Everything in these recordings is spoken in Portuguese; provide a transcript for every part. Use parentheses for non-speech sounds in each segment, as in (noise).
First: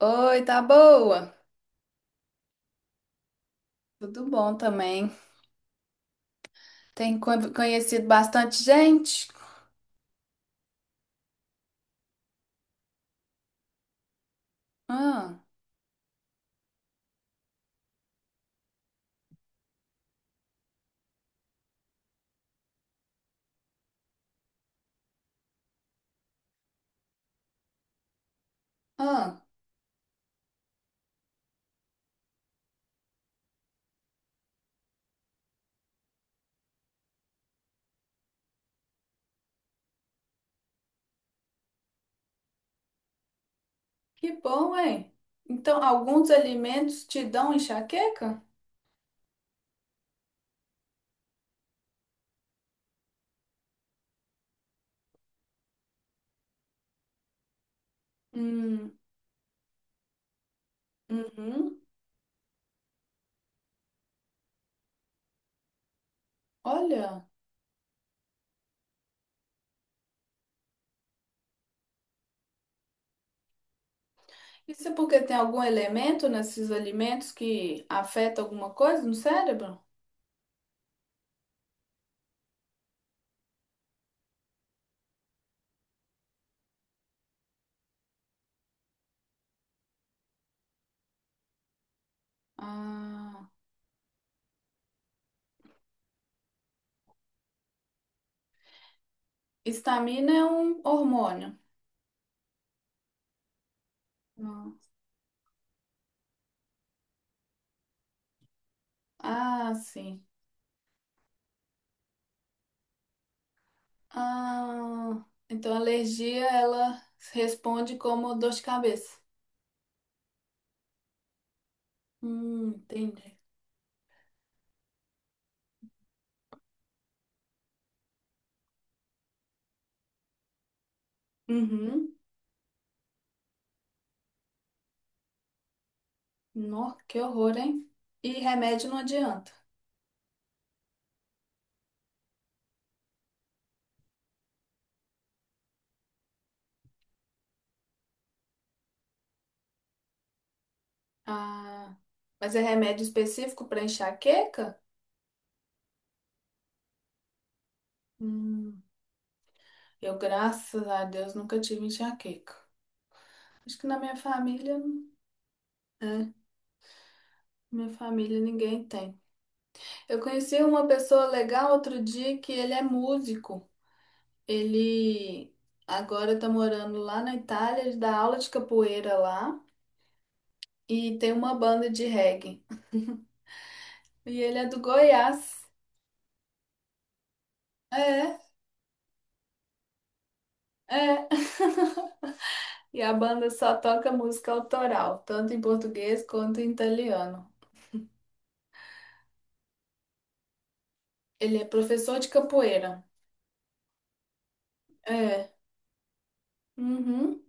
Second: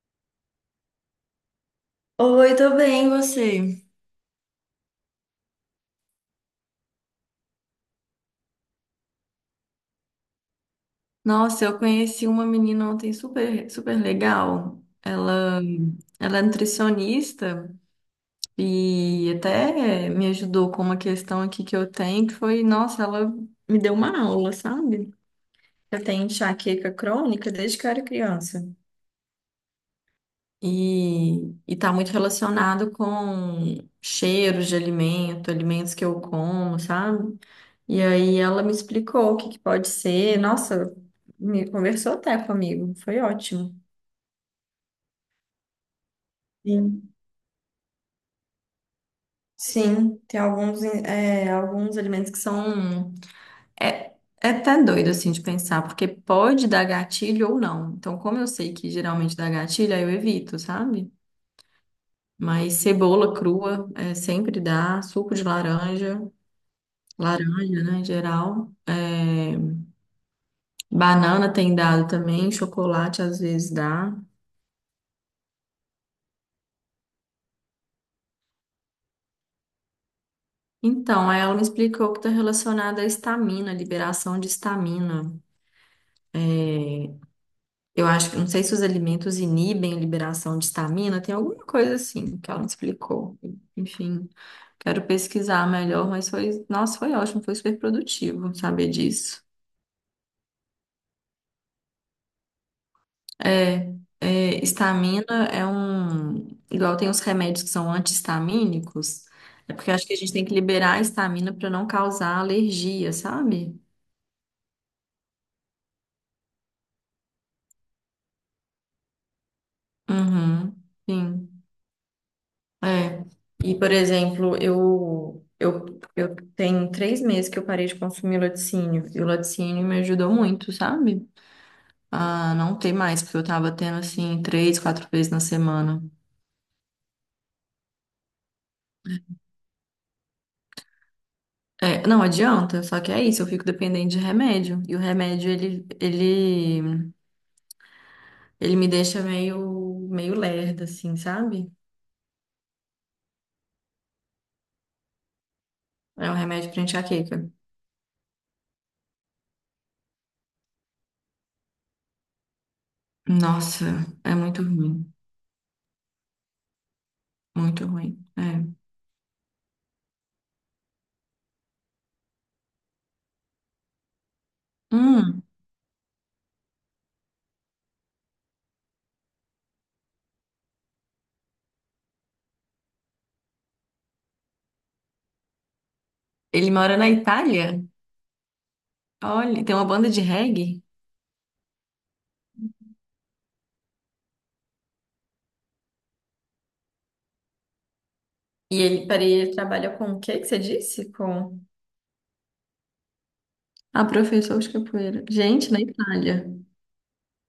Oi, tá boa? Oi, tô bem, e você? Tudo bom também. Tem conhecido bastante gente? Nossa, eu conheci uma menina ontem super, super legal. Ah, Ela é nutricionista e até me ajudou com uma questão aqui que eu tenho, que foi, nossa, ela me deu uma aula, sabe? Eu tenho enxaqueca crônica desde que eu era criança. ah, E tá muito relacionado com cheiros de alimento, alimentos que eu como, sabe? E aí ela me explicou o que que pode ser. Nossa, me conversou até comigo. Foi ótimo. que bom, hein? Então, alguns alimentos Sim. te dão enxaqueca? Sim, tem alguns, é, alguns alimentos que são. É, é até doido assim de pensar, porque pode dar gatilho ou não. Então, como eu sei que Hum, geralmente dá gatilho, aí eu evito, sabe? uhum. Mas cebola crua é, sempre dá, suco de laranja, Olha, laranja, né, em geral. É, banana tem dado também, chocolate às vezes dá. isso é porque tem algum elemento nesses alimentos que afeta alguma coisa no cérebro? Então, aí ela me explicou que está relacionada à histamina, liberação de histamina. Eu acho que, não sei se os alimentos inibem a liberação de histamina, tem alguma coisa assim que ela me explicou. Ah, Enfim, quero pesquisar melhor, mas foi, nossa, foi ótimo, foi super produtivo saber disso. histamina é um hormônio. É, é, Ah, histamina é um, igual tem os remédios que são anti-histamínicos, é ah, porque eu acho que a sim. gente tem que liberar a histamina para não causar alergia, sabe? Ah, então a alergia ela responde como dor de cabeça. Uhum, sim. É. Entendi. E, por exemplo, eu tenho 3 meses que eu parei de consumir laticínio. E o laticínio me ajudou muito, sabe? Uhum. A não ter mais, porque eu tava tendo, assim, três, quatro vezes na semana. Nó, que horror, hein? E remédio não adianta. É, não adianta, só que é isso, eu fico dependente de remédio. E o remédio, ele me deixa meio, meio lerda, assim, sabe? Ah, mas é remédio específico para enxaqueca? É um remédio pra enxaqueca. Hum, eu, graças a Deus, nunca tive enxaqueca. Acho Nossa, que na minha é muito família, ruim, é, muito minha ruim. família É. ninguém tem. Eu conheci uma pessoa legal outro dia que ele é músico. Hum, Ele agora tá morando lá na Itália, ele dá aula de capoeira lá e tem uma banda de reggae. E ele é do Goiás. ele mora na Itália? É. Olha, tem uma banda de reggae? É. (laughs) E a banda só toca música autoral, tanto em português quanto em italiano. E ele, peraí, ele trabalha com o que que você disse? Ele Com... é professor de capoeira. a professor de capoeira. É. Gente, na Itália. Uhum.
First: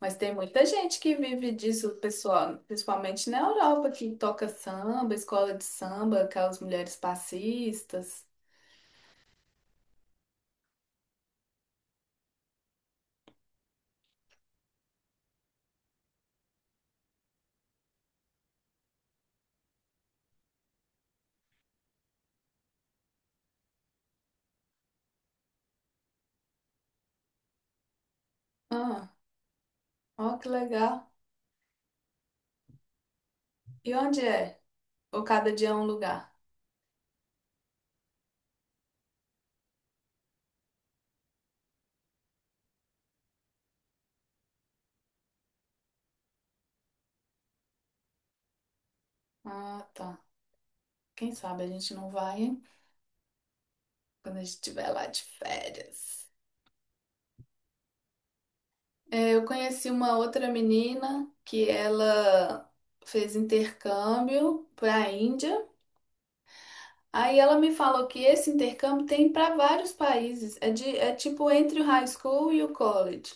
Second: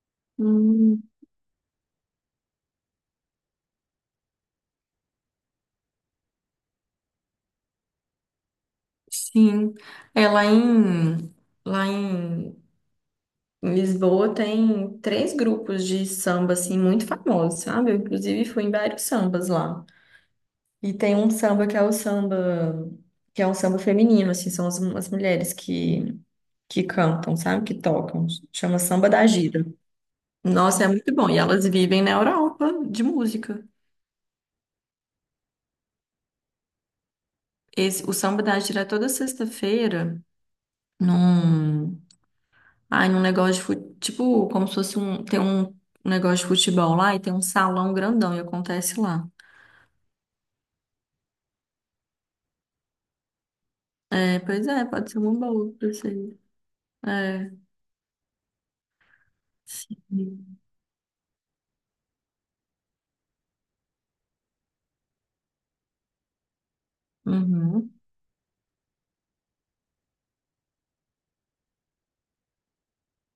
Mas tem muita gente Hum, que vive disso, pessoal, principalmente na Europa, que toca samba, escola de samba, aquelas mulheres passistas. sim. É lá em em Lisboa tem 3 grupos de samba, assim, muito famosos, sabe? Eu, inclusive, fui em vários sambas lá. E tem um samba que é o samba, que é um samba feminino, assim, são as mulheres que cantam, sabe? Que tocam. Chama Samba Ah, da Gira. ó que Nossa, é legal. muito bom. E elas vivem na Europa de música. E onde é? Ou cada dia é um lugar? Esse, o Samba da Átila é toda sexta-feira num, num negócio de fute, tipo, como se fosse um, tem um negócio de futebol lá e tem um salão grandão e acontece lá. Ah, tá. Quem sabe a gente não vai, hein? Quando a É, gente pois é, estiver lá pode ser de uma boa pra férias. vocês. É, É, eu conheci uma outra sim. menina que ela fez intercâmbio para a Índia. Aí ela me Uhum. falou que esse intercâmbio tem para vários países. É tipo entre o high school e o college.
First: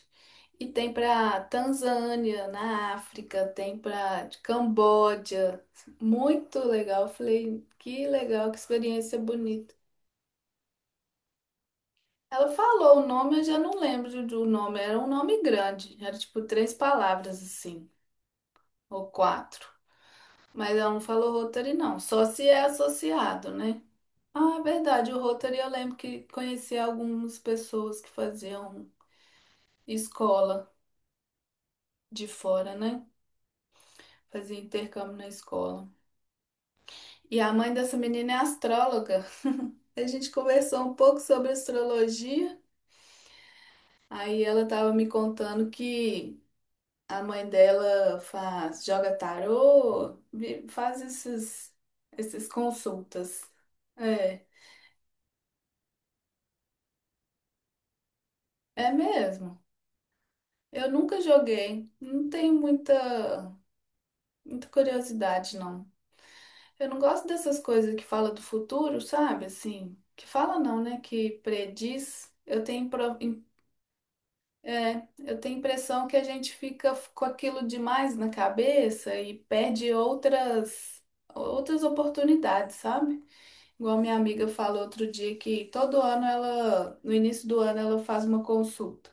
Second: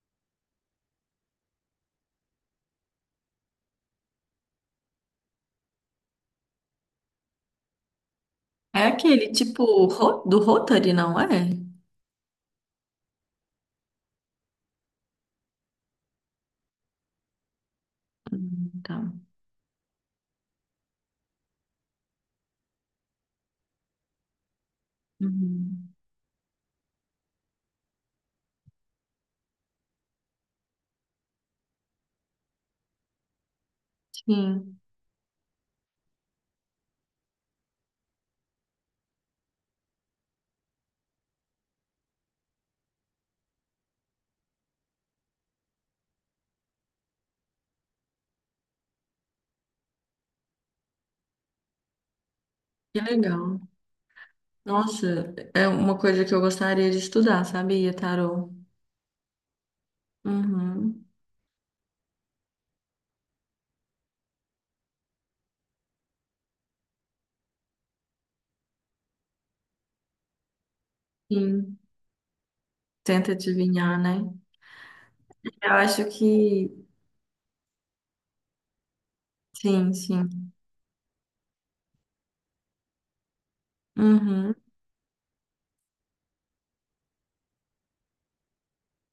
E tem para Tanzânia, na África, tem para Camboja. Muito legal. Eu falei, que legal, que É experiência aquele tipo bonita. Do Rotary, não é? Ela falou o nome, eu já não lembro do nome. Era um nome grande. Era tipo três palavras assim, Tá. ou quatro. Mas ela não falou Rotary, não. Só se é associado, né? Ah, é verdade. O Rotary eu Uhum. lembro que conheci algumas pessoas que faziam escola de fora, né? Fazia Sim, intercâmbio na escola. E a mãe dessa menina é astróloga. A gente conversou um pouco sobre astrologia. Aí ela estava me contando que a mãe dela faz, joga tarô, faz esses que consultas. legal. É, Nossa, é uma coisa que eu gostaria de estudar, sabia, tarô? é mesmo. Eu Uhum. nunca joguei, não tenho muita, muita curiosidade, não. Eu não gosto dessas coisas que fala do futuro, sabe? Assim, que fala não, né? Que Sim. prediz. Eu tenho, pro- Tenta im- adivinhar, né? é, eu tenho a Eu acho impressão que a gente que fica com aquilo demais na cabeça e perde sim, sim. Outras oportunidades, sabe? Igual minha amiga Uhum. falou outro dia que todo ano ela, no início do ano, ela faz uma consulta.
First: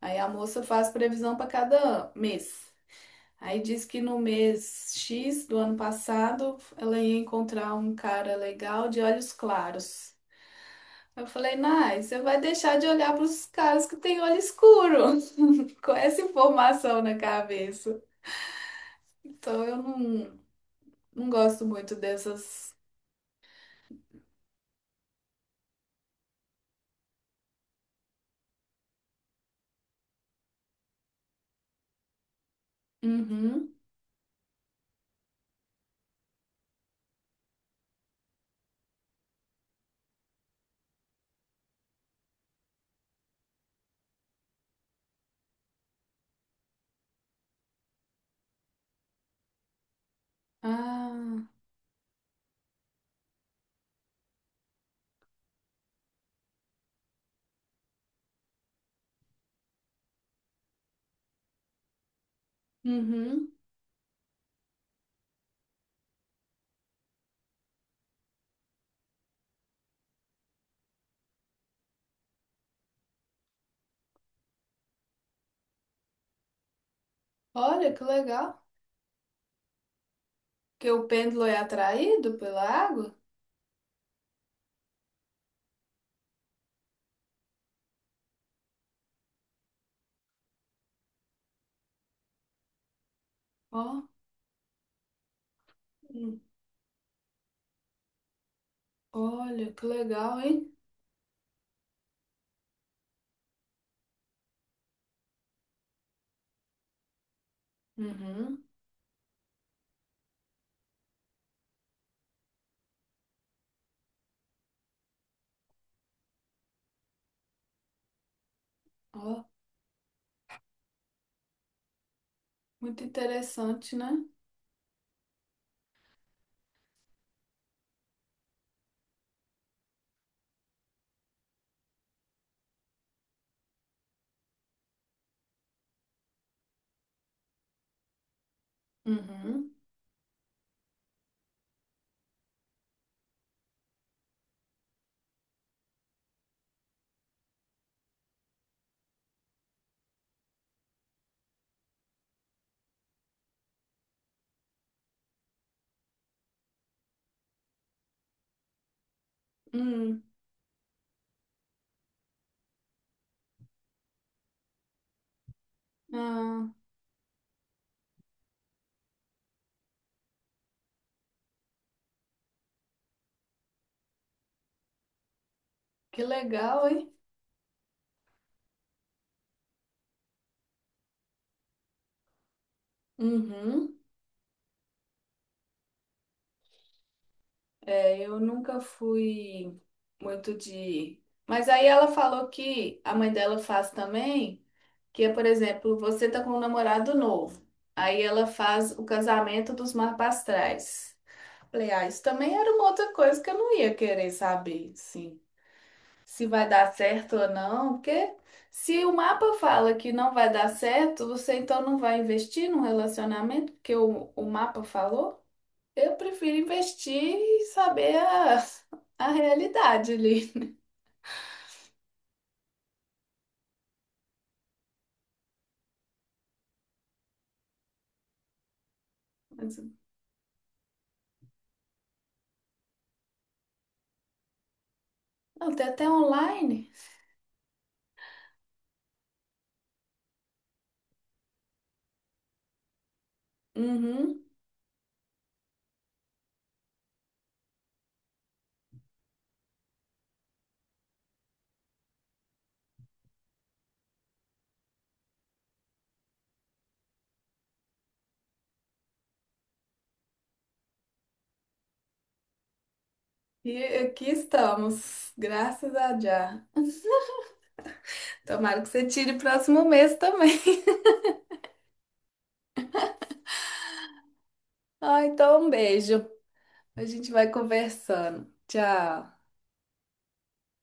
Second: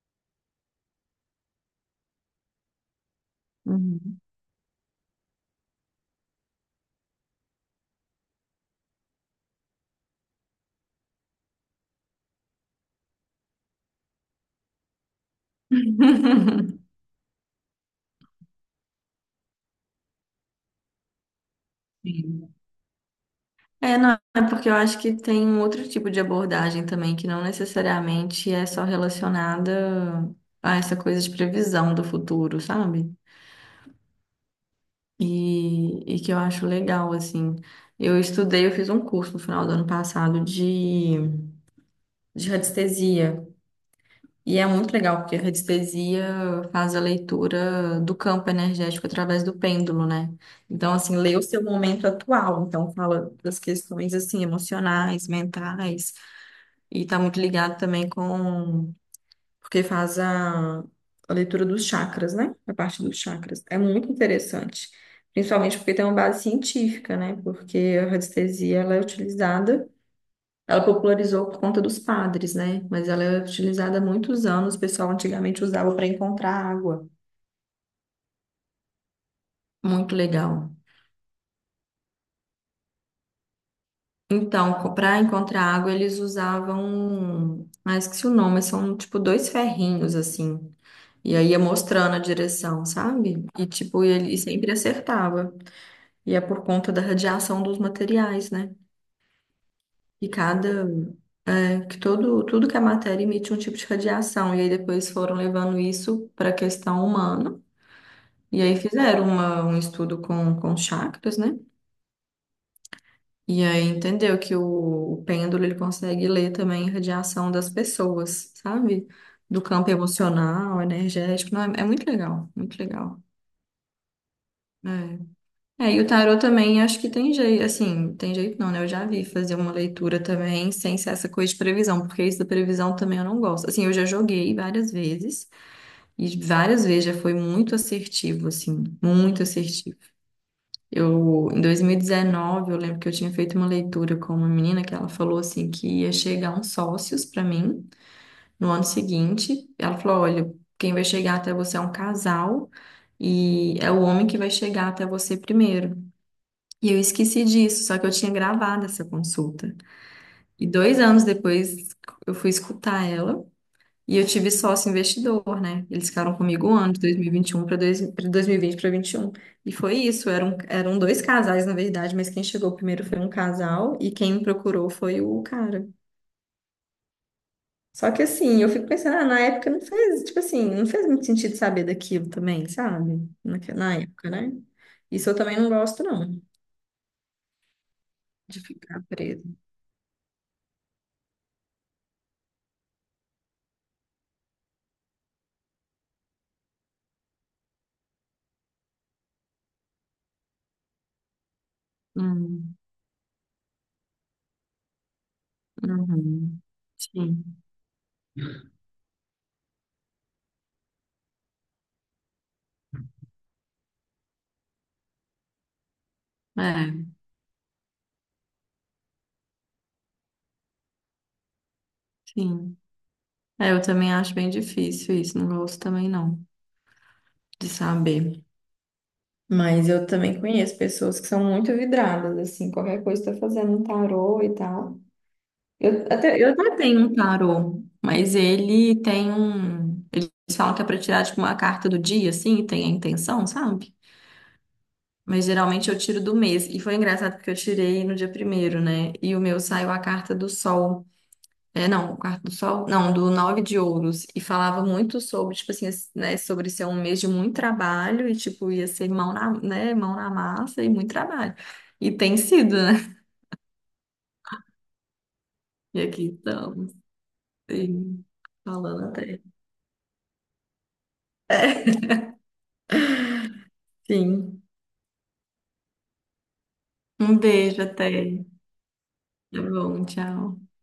Aí a moça faz previsão para cada mês. Aí diz que no Uhum. mês X do ano passado ela ia encontrar um cara legal de olhos claros. Eu falei, Nai, você vai deixar de olhar para os caras que têm olho escuro, (laughs) com essa (laughs) informação na cabeça. Então eu não, não gosto muito Sim. dessas. É, não, é porque eu acho que tem um outro tipo de abordagem também, que não necessariamente é só relacionada a essa coisa de previsão do futuro, sabe? Uhum. E que eu acho legal, assim. Eu estudei, eu fiz um curso no final do ano passado de radiestesia. E é muito legal, porque a radiestesia faz a leitura do campo energético através do pêndulo, né? Então, assim, lê o Ah, seu momento atual. Então, fala das questões, assim, emocionais, mentais. E tá muito ligado também com... Porque faz a leitura dos chakras, né? A parte dos uhum. chakras. É muito interessante. Principalmente porque tem uma base científica, né? Porque a radiestesia, ela é utilizada ela popularizou por conta dos padres, né? Mas ela é utilizada há muitos anos. O pessoal antigamente usava para encontrar água. Olha que legal. Muito legal. Que o pêndulo é atraído pela água. Então, para encontrar água, eles usavam. Ah, esqueci o nome, mas são tipo dois ferrinhos assim. E aí ia mostrando a direção, sabe? E tipo, Ó, ele sempre acertava. E hum. é por conta da radiação dos materiais, né? Olha que E legal, hein? cada. É que todo, tudo que é matéria emite um tipo de radiação. E aí depois foram levando isso para a questão humana. E Uhum. aí fizeram um estudo com chakras, né? E aí entendeu que o pêndulo ele consegue ler também a radiação das pessoas, sabe? Ó, Do campo emocional, energético. Não, é, é muito legal, muito muito legal. interessante, né? É. É, e o tarô também acho que tem jeito, assim, tem jeito não, né? Eu já vi fazer uma leitura também sem ser essa coisa de previsão, porque isso da previsão também eu não gosto. Assim, eu já joguei várias vezes e várias vezes já foi muito assertivo, assim, muito Uhum. assertivo. Eu, em 2019, eu lembro que eu tinha feito uma leitura com uma menina que ela falou assim que ia chegar uns sócios para mim no ano seguinte. Ela falou: "Olha, quem vai chegar até você é um casal e é o homem que vai chegar até você primeiro". E eu esqueci disso, só que eu tinha gravado essa consulta. Hum, E 2 anos depois eu fui escutar ela. E eu tive sócio investidor, né? Eles ficaram comigo ah, um ano, de 2021 para 2020 para 21. E um. E foi isso, eram dois casais, na verdade, mas quem chegou primeiro foi um casal e quem me procurou foi o cara. que legal, hein? Só que assim, eu fico pensando, ah, na época não fez, tipo assim, não fez muito sentido saber daquilo também, sabe? Na Uhum. época, né? Isso eu também não gosto, não, É, eu de nunca ficar presa. fui muito de. Mas aí ela falou que a mãe dela faz também, que é, por exemplo, você tá com um namorado novo. Aí ela faz o casamento dos marpastrais. Falei, ah, isso também era Hum, uma outra coisa que eu não ia querer saber, sim. Se uhum. vai dar certo Sim, ou não, porque se o mapa fala que não vai dar certo, você então não vai investir num relacionamento, porque o mapa falou? Eu prefiro é, investir e saber a realidade ali. sim. É, eu também acho bem difícil isso, não gosto também não, de saber. Mas, Mas eu também conheço pessoas que são muito vidradas, assim, qualquer coisa tá fazendo um tarô e tal. não, tem até Eu até online. tenho um tarô, mas ele tem um. Eles falam que é pra tirar, tipo, uma carta do dia, assim, e tem a intenção, sabe? Uhum. Mas geralmente eu tiro do mês. E foi engraçado porque eu tirei no dia primeiro, né? E o meu saiu a carta do sol. É, não, o quarto do sol, não, do nove de ouros. E falava muito sobre, tipo assim, esse- né, sobre ser um mês de muito trabalho e, tipo, ia ser mão na, né, mão na massa e muito trabalho. E tem sido, né? E aqui estamos, graças E a aqui Jah. (laughs) estamos, sim, Tomara que você falando tire o até. próximo mês também. (laughs) Sim. Ah, então um beijo. A gente Um vai beijo até. conversando. Tchau. Tá bom, tchau.